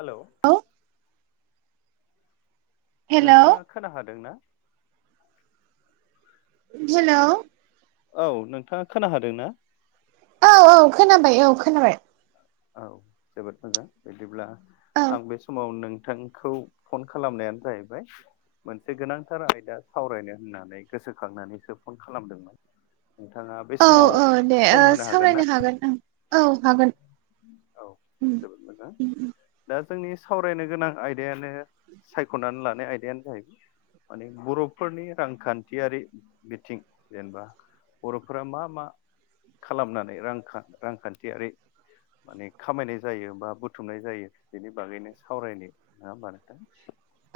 हेल' औ हेलौ नोंथाङा खोनाहादों ना? हेल' औ नोंथाङा खोना होदों ना? औ औ खोनाबाय औ खोनाबाय औ जोबोद मोजां बिदिब्ला औ आं बे समाव नोंथांखौ फन खालामनायानो जाहैबाय मोनसे गोनांथार आयदा सावरायनो होननानै गोसोखांनानैसो फन खालामदोंमोन नोंथाङा बे औ समाव औ दे ओ सम होनो हागोन सावरायनो ना हागोन ओं औ हागोन औ जोबोद मोजां दा जोंनि सावरायनो गोनां आयदायानो सायख'नानै लानाय आयदायानो जाहैबाय माने बर'फोरनि रांखान्थियारि बिथिं जेनेबा बर'फोरा मा मा खालामनानै रां रांखान्थियारि माने खामायनाय जायो बा बुथुमनाय जायो बिनि बागैनो सावरायनाय नङा होमबा नोंथां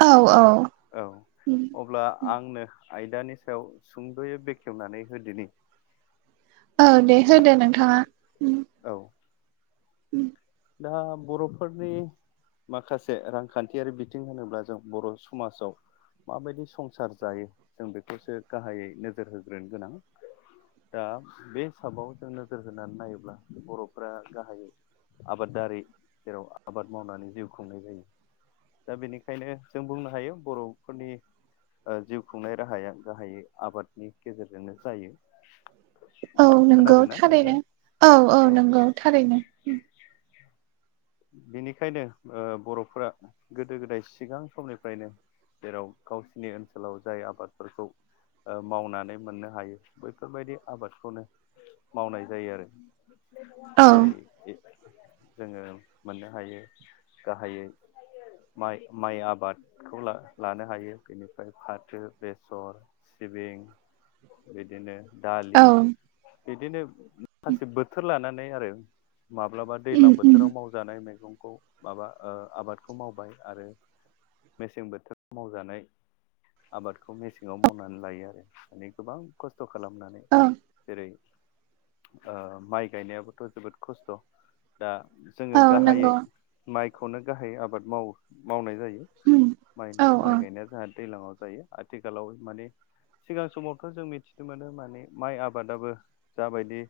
औ औ औ अब्ला आंनो आयदानि सायाव सुंद'यै बेखेवनानै होदोनि औ दे होदो नोंथाङा औ उम दा बर'फोरनि माखासे रांखान्थियारि बिथिं होनोब्ला जों बर' समाजाव माबायदि संसार जायो जों बेखौसो गाहायै नोजोर होग्रोनो गोनां दा बे हिसाबाव जों नोजोर होनानै नायोब्ला बर'फ्रा गाहायै आबादारि जेराव आबाद मावनानै जिउ खुंनाय जायो दा बेनिखायनो जों बुंनो हायो बर'फोरनि ओ जिउ खुंनाय राहाया गाहायै आबादनि गेजेरजोंनो जायो औ नोंगौ खोनादोंना थारैनो नोंथाङा? औ औ नंगौ थारैनो [inaudible] बिनिखायनो ओ बर'फोरा गोदो गोदाय सिगां समनिफ्रायनो जेराव गावसिनि ओनसोलाव जाय आबादफोरखौ ओ मावनानै मोननो हायो बैफोरबायदि आबादखौनो मावनाय जायो आरो औ जेरै जोङो मोननो हायो गाहायै माइ माइ आबादखौ ला लानो हायो बेनिफ्राय फाथो बेसर सिबिं बिदिनो औ दालि बिदिनो माखासे बोथोर लानानै आरो माब्लाबा दैज्लां बोथोराव मावजानाय मैगंखौ माबा ओ आबादखौ मावबाय आरो मेसें बोथोराव मावजानाय आबादखौ मेसेङाव मावनानै लायो आरो माने गोबां खस्थ' खालामनानै जेरै ओ माइ गायनायाबोथ' जोबोद खस्थ' दा औ जोङो गाहायै नंगौ माइखौनो गाहायै आबाद माव मावनाय जायो माइ औ औ औ माइ गायनाया जोंहा दैज्लाङाव जायो आथिखालाव माने सिगां समावथ' जों मिथिनो मोनो माने माइ आबादाबो जाबायदि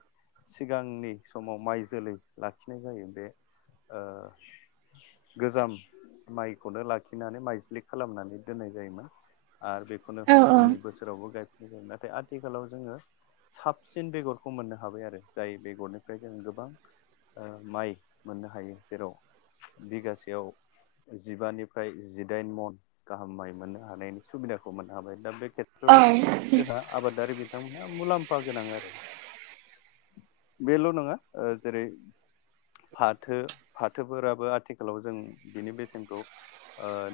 सिगांनि समाव माइ जोलै लाखिनाय जायो बे गोजा माइखौनो लाखिनानै माइज्लि खालामनानै दोननाय जायोमोन आरो बेखौनो औ उननि बोसोर बोरावबो गायफिननाय नाथाय आथिखालाव जोङो साबसिन बेगरखौ मोननो हाबाय आरो जाय बेगरनिफ्राय जों गोबां ओ माइ मोननो हायो जेराव बिगासेयाव जिबानिफ्राय जिदाइन मन गाहामाइ मोननो हानायनि सुबिदाखौ मोननो हाबाय दा बे ख्रे औ आबादारि बिथांमोनहा मुलाम्फा गोनां आरो बेल' नङा जेरै फाथो फाथोफोराबो आथिखालाव जों बिनि बेसेनखौ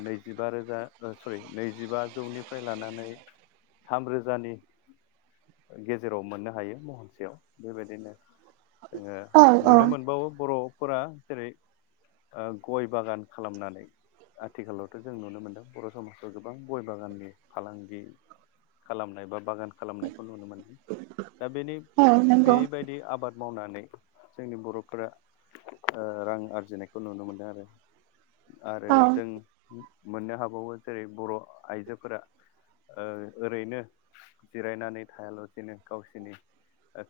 नैजिबा रोजा सरि नैजिबाजौनिफ्राय लानानै थाम रोजानि गेजेराव मोननो हायो महनसेयाव बेबायदिनो जोङो औ नुनो मोनबावो बर'फोरा जेरै गय बागान खालामनानै आथिखालावथ' जों नुनो मोन्दों बर' समाजाव गोबां गय बागाननि फालांगि खालामनाय बा बागान खालामनायखौ नुनो मोनदों दा बेनि औ नंगौ बेबायदि आबाद मावनानै जोंनि बर'फोरा रां आरजिनायखौ नुनो मोनदों आरो आरो औ जों मोननो हाबावो जेरै बर' आइजोफोरा ओरैनो जिरायनानै थायालासेनो गावसिनि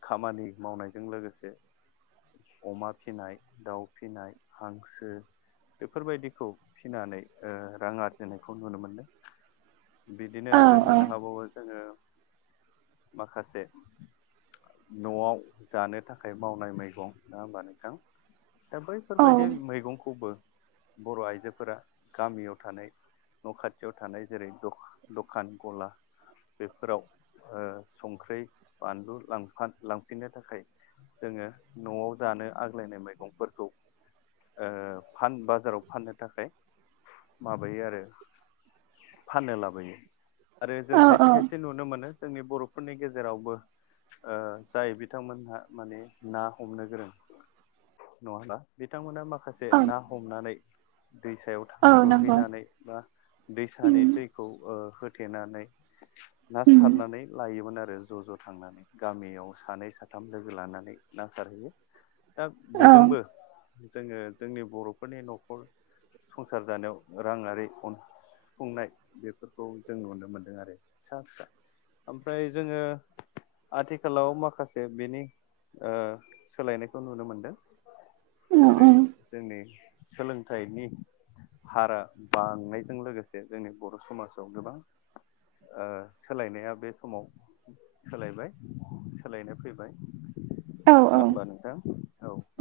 खामानि मावनायजों लोगोसे अमा फिसिनाय दाउ फिसिनाय हांसो बेफोरबायदिखौ फिनानै रां आरजिनायखौ नुनो मोनदों बिदिनो औ आरो औ मोननो हाबावो जोङो माखासे न'आव जानो थाखाय मावनाय मैगं ना हबानो दा बैफोरबायदि मैगंखौबो बर' आइजोफोरा गामियाव थानाय न' खाथियाव थानाय जेरै दखान गला बेफोराव संखै बानलुांफ लांफिननो थाखाय जोङो न'आव जानो आग्लायनाय मैगंफोरखौ फ बाजाराव फाननो थाखाय माबायो आरो फाननो लाबयो आरो जों औ खायसे औ खायसे नुनो मोनो जोंनि बर'फोरनि गेजेरावबो जाय बिथांमोनहा माने ना हमनो गोरों नङाब्ला बिथांमोना माखासे औ ना हमनानै दैसायाव औ नंगौ गुरहैनानै बा उम दैसानि दैखौ होथेनानै ना उम सारनानै लायोमोन आरो ज' ज' थांनानै गामियाव सानै साथाम लोगो लानानै ना सारहैयो दा औ बेजोंबो जोङो जोंनि बर'फोरनि न'खर संसार जानायाव राङारि अन खुंनाय बेफोरखौ जों नुनो मोनदों आरो फिसा फिसा ओमफ्राय जोङो आथिखालाव माखासे बेनि सोलायनायखौ नुनो मोनदों औ जेरै जोंनि सोलोंथाइनि हारा बांनायजों लोगोसे जोंनि बर' समाजाव गोबां सोलायनाया बे समाव सोलायबाय सोलायनो फैबाय नङा होमबा नोंथां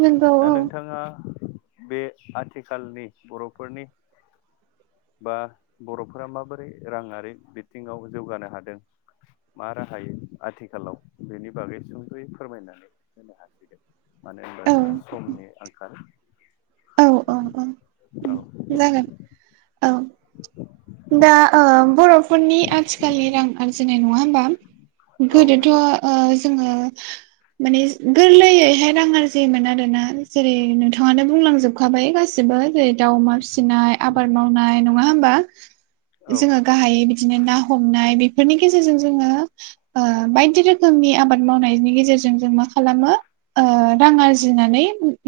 नोंगौ औ बिथाङा बे आथिखालनि बर'फोरनि बा बर'फोरा माबोरै राङारि बिथिङाव जौगानो हादों। मा राहायो आथिखालाव बेनि बागै सुंद'यै फोरमायनानै होनो हागोन मानो औ होनबा जों समनि आंखाल औ औ उम औ। जागोन औ दा बर'फोरनि आथिखालनि रां आरजिनाय नङा होमबा औ गोदोथ' नंगौ जोङो माने गोरलैयैहाय राङ जमोन आरोना जेरै नोंथाङानो बुंलांजोबखाबाय गासिबो जेरै दाउमार आ हब ज औ ग बि बिदिनो ना हमनाय बेफोरनि गेजेरजों जोङो बायदि रोखोमनि आबाद मावनायनि गेजेरजों जों मा खालामो ओ रां आरजिनानै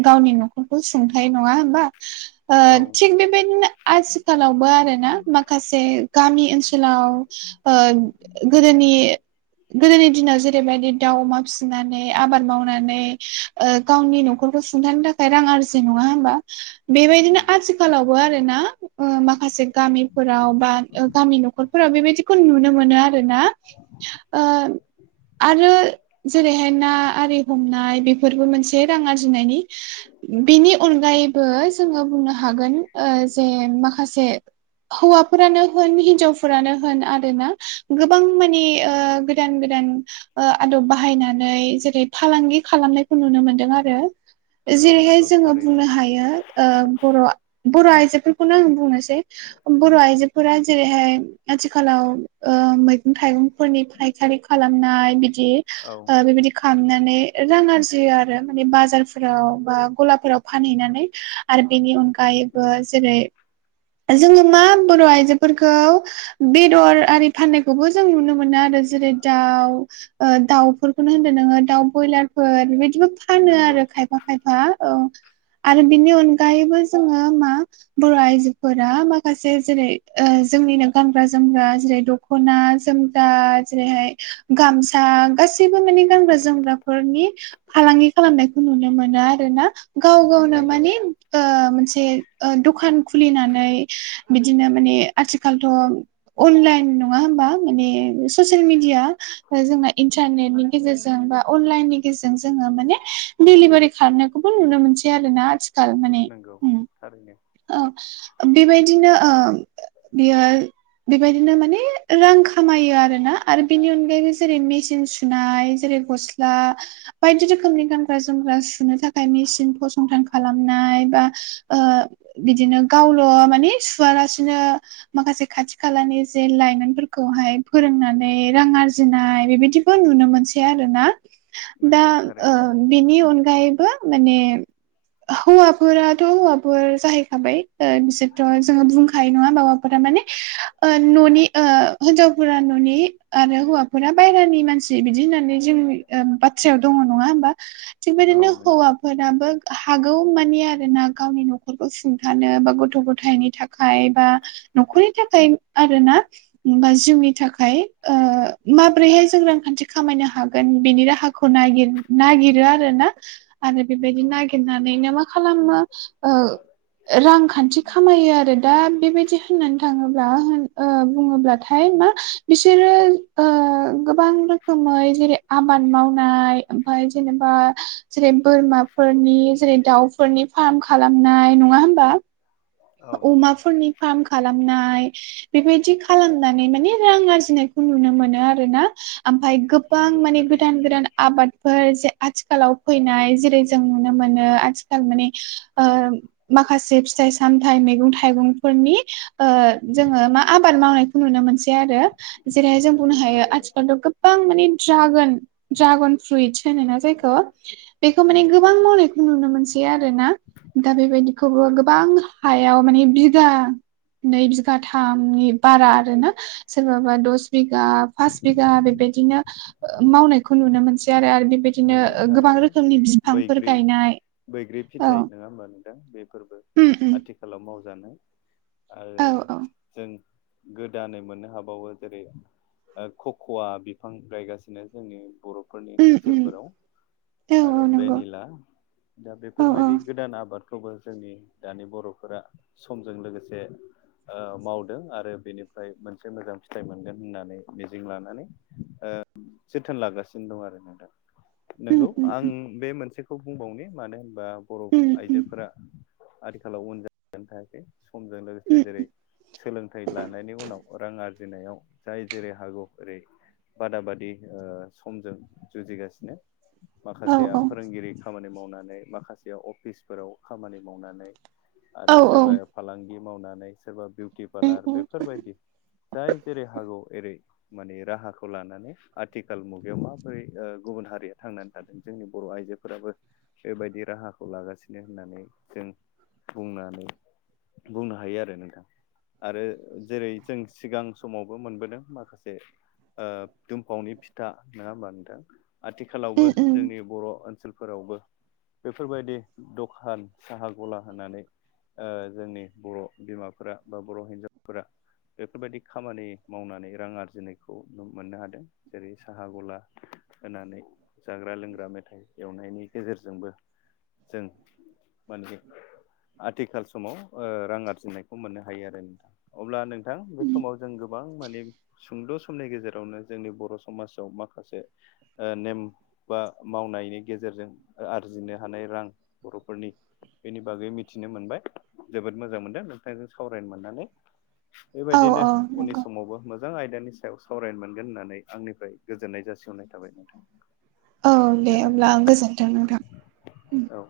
गावनि न'खरखौ सुंथाय नङा होमबा ओ औ थिग बेबायदिनो आथिखालावबो आरोना माखासे गामि ओनसोलाव ओ गोदोनि गोदोनि दिनाव जेरैबायदि दाउ अमा फिसिनानै आबाद मावनानै ओ गावनि न'खरखौ सुंथानो थाखाय रां आरजि नङा होमबा? बेबायदिनो उम आथिखालावबो आरो ना। माखासे गामिफोराव बा गामि न'खरफोराव बेबायदिखौ नुनो मोनो आरो ना। ओ आरो जेरैहाय ना आरि हमनाय बेफोरबो मोनसे रां आरजिनायनि बिनि अनगायैबो जोङो बुंनो हागोन जे माखासे हौवाफोरानो होन हिनजावफोरानो होन आरो ना गोबां मानि गोदान गोदान आदब बाहायनानै जेरै फालांगि खालामनायखौ नुनो मोनदों आरो। औ जेरैहाय नंगौ जोङो थारैनो बुंनो हायोओ बर' बर' आइजोफोरखौनो आं बुंनोसै बर' आइजोफोरा जेरैहाय आथिखालाव ओ मै गं थाइगंफोरनि फायखारि खालामनाय बिदि औ बेबायदि खालामनानै रां आरजियो आरो माने बाजारफोराव बा गलाफोराव फानहैनानै आरो बेनि अनगायैबो जेरै जोङो मा बर' आइजोफोरखौ बेदर आरि फाननायखौबो जों नुनो मोनो मोन आरो जेरै दाउ ओ दाउफोरखौनो होनदोंो नोङो दाउ ब्रयलार फोर बिदि फानो नंगौ आरो खाय फा खायफा औ आरो बिनि अनगायैबो जोङो मा बर' आइजो फोरा माखासे जेरै जोंनिनो गानग्रा जोमग्रा जेरै दख'ना जोमग्रा जेरैहाय गामसा गासैबो माने गानग्रा जोमग्राफोरनि फालांगि खालामनायखौ नुनो मोनो आरो ना गाव गावनो नंगौ माने ओ मोनसे ओ दखान खुलिनानै बिदिनो माने आथिखालथ' अनलाइन नङा होमबा माने ससियेल मिडिया जोङो इन्टारनेटनि गेजेरजों बा अनलाइननि गेजेरजों जोङो माने डिलिभारि खालामारनायखौबो नुनो मोनसै आरो ना आथि नोंगौ थारैनो औ बेबायदिनो बियो ओ बियो बेबायदिनो माने रां खामायो आरोना आरो बेनि अनगायैबो जेरै मेचिन सुनाय जेरै गस्ला बायदि रोखोमनि गानग्रा जोमग्रा सुनो था खाइ मिसिन फसंथान खालामनाय बा ओ बिदिनो गावल' माने सुवालासिनो माखासे खाथि खालानि जे लाइमोनफोरखौहाय फोरोंनानै रां आरजिनाय बेबायदि नुनो मोनसै आरोना दा नंगौ ओ थारैनो बिनि अनगायैबो माने हौवाफोराथ' हौवाफोर जाहैखाबाय ओ बिसोरथ' जोङो बुंखायो नङा होनबा हौवाफोरा माने ओ न'नि ओ हिनजावफोरा न'नि आरो हौवाफोरा बायेरानि मानसि बिदि होननानै जोंनि ओ बाथ्रायाव दङ नङा होनबा थिगबायदिनो औ नंगौ हौवाफोराबो हागौ मानि आरो ना गावनि न'खर नखरखौ सुंथानो बा गथ' गथायनि थाखाय बा न'खरनि थाखाय आरो ना बा जिउनि थाखाय ओ माब्रैहाय जों रांखान्थि खामायनो हागोन बेनि राहाखौ खौ नागिर नागिरो आरो ना आरो बेबायदि नंगौ नागिरनानैनो मा खालामो ओ रांखान्थि खामायो आरो दा बेबायदि होननानै थाङोब्ला होन ओ बुङोब्लाथाय मा बिसोरो ओ गोबां रोखोमै जेरै आबाद मावनाय ओमफाय जेनेबा जेरै बोरमाफोरनि जेरै दाउफोरनि फार्म खालामनाय नङा होमबा औ नंगौ अमाफोरनि फार्म खालामनाय बेबायदि खालामनानै माने रां आर्जिनायखौ नुनो मोनो आरो ना ओमफ्राय गोबां नंगौ माने थारैनो गोदान गोदान आबादफोर जे आथिखालाव फैनाय जेरै जों नुनो मोनो आथिखाल माने ओ माखासे फिथाइ सामथाइ मैगं थाइगं फोरनि ओ जोङो मा आबाद मावनाय नुनो मोनसै आरो जेरैहाय जों बुंनो नंगौ हायो थारैनो आथिखालाव गोबां माने ड्रागोन ड्रागन फ्रुइटस होनो ना जायखौ बेखौ माने गोबां मावनायखौ नुनो मोनसै आरो ना दा बेबायदिखौबो गोबां हायाव मानि बिगा नै बिगाथामनि बारा आरो ना सोरबाबा दस बिगा पास बिगा बेबायदिनो ओ मावनायखौ नुनो मोनसै आरो बेबायदिनो नंगौ गोबां थारैनो रोखोमनि बिफांफोर बैग्रि गायनाय बैग्रि औ फिथाइ नङा होमबा नों बेफोरबो उम उम आथिखालाव मावजानाय आरो औ औ जों गोदानै मोननो हाबावो जेरै खख'वा बिफां गायगासिनो जोंनि बर' फोरनि उम उम ओनसोलफोराव औ आरो औ नंगौ भेनिला दा औ औ बेफोरबायदि गोदान आबाद खौबो जोंनि दानि बर'फोरा समजों लोगोसे ओ मावदों आरो बेनिफ्राय मोनसे मोजां फिथाइ मोनगोन होननानै मिजिं लानानै ओ जोथोन लागासिनो दं आरो नोंथां उम नंगौ उम आं उम बे मोनसेखौ बुंबावनि मानो होनबा बर' उम आइजोफोरा आथिखालाव उन जानानै थायाखै समजों लोगोसे उम जेरै सोलोंथाइ लानायनि उनाव रां आरजि जिनायाव जाय जेरै हागौ ओरै बादा बादि ओ समजों जुजिगासिनो औ माखासेया औ फोरोंगिरि खामानि मावनानै माखासे अफिसफोराव खामानि मावनानै औ आरो औ सोरबाया फालांगि मावनानै सोरबा बिउटि उम पार्लार उम बेफोरबायदि जाय जेरै हागौ एरै माने राहाखौ लानानै आथिखाल मुगायाव माबोरै ओ गुबुन हारिया थांनानै थादों जोंनि बर' आइजोफोराबो बेबायदि राहाखौ लागासिनो होननानै जों बुंनानै बुंनो हायो आरो नोंथां आरो जेरै जों सिगां समावबो मोनबोदों माखासे ओ दुमफावनि फिथा नडा होनबा नोंथां आथिखालावबो उम उम जोंनि बर' ओनसोलफोरावबो बेफोरबायदि दखान साहा गला होनानै ओ जोंनि बर' बिमाफोरा बा बर' हिन्जावफोरा बेफोरबायदि खामानि मावनानै रां आरजिनायखौ मोननो हादों जेरै साहा गला होनानै जाग्रा लोंग्रा मेथाइ एवनायनि गेजेरजोंबो जों माने आथिखाल समाव ओ रां आरजिनायखौ मोननो हायो आरो नोंथां अब्ला नोंथां बे उम समाव जों गो गोबां माने सुंद' समनि गेजेरावनो जोंनि बर' समाजाव माखासे ओ नेम बा मावनायनि गेजेरजों आरजिनो हानाय रां बर'फोरनि बेनि बागै मिथिनो मोनबाय जोबोद मोजां मोनदों नोंथांजों सावरायनो मोननानै औ बेबायदिनो औ उननि नंगौ समावबो मोजां आयदानि सायाव सावरायनो मोनगोन होननानै आंनिफ्राय गोजोननाय जासिहरनाय थाबाय [inaudible] औ दे गोजोनथों अब्ला आं गोजोनथों नोंथां औ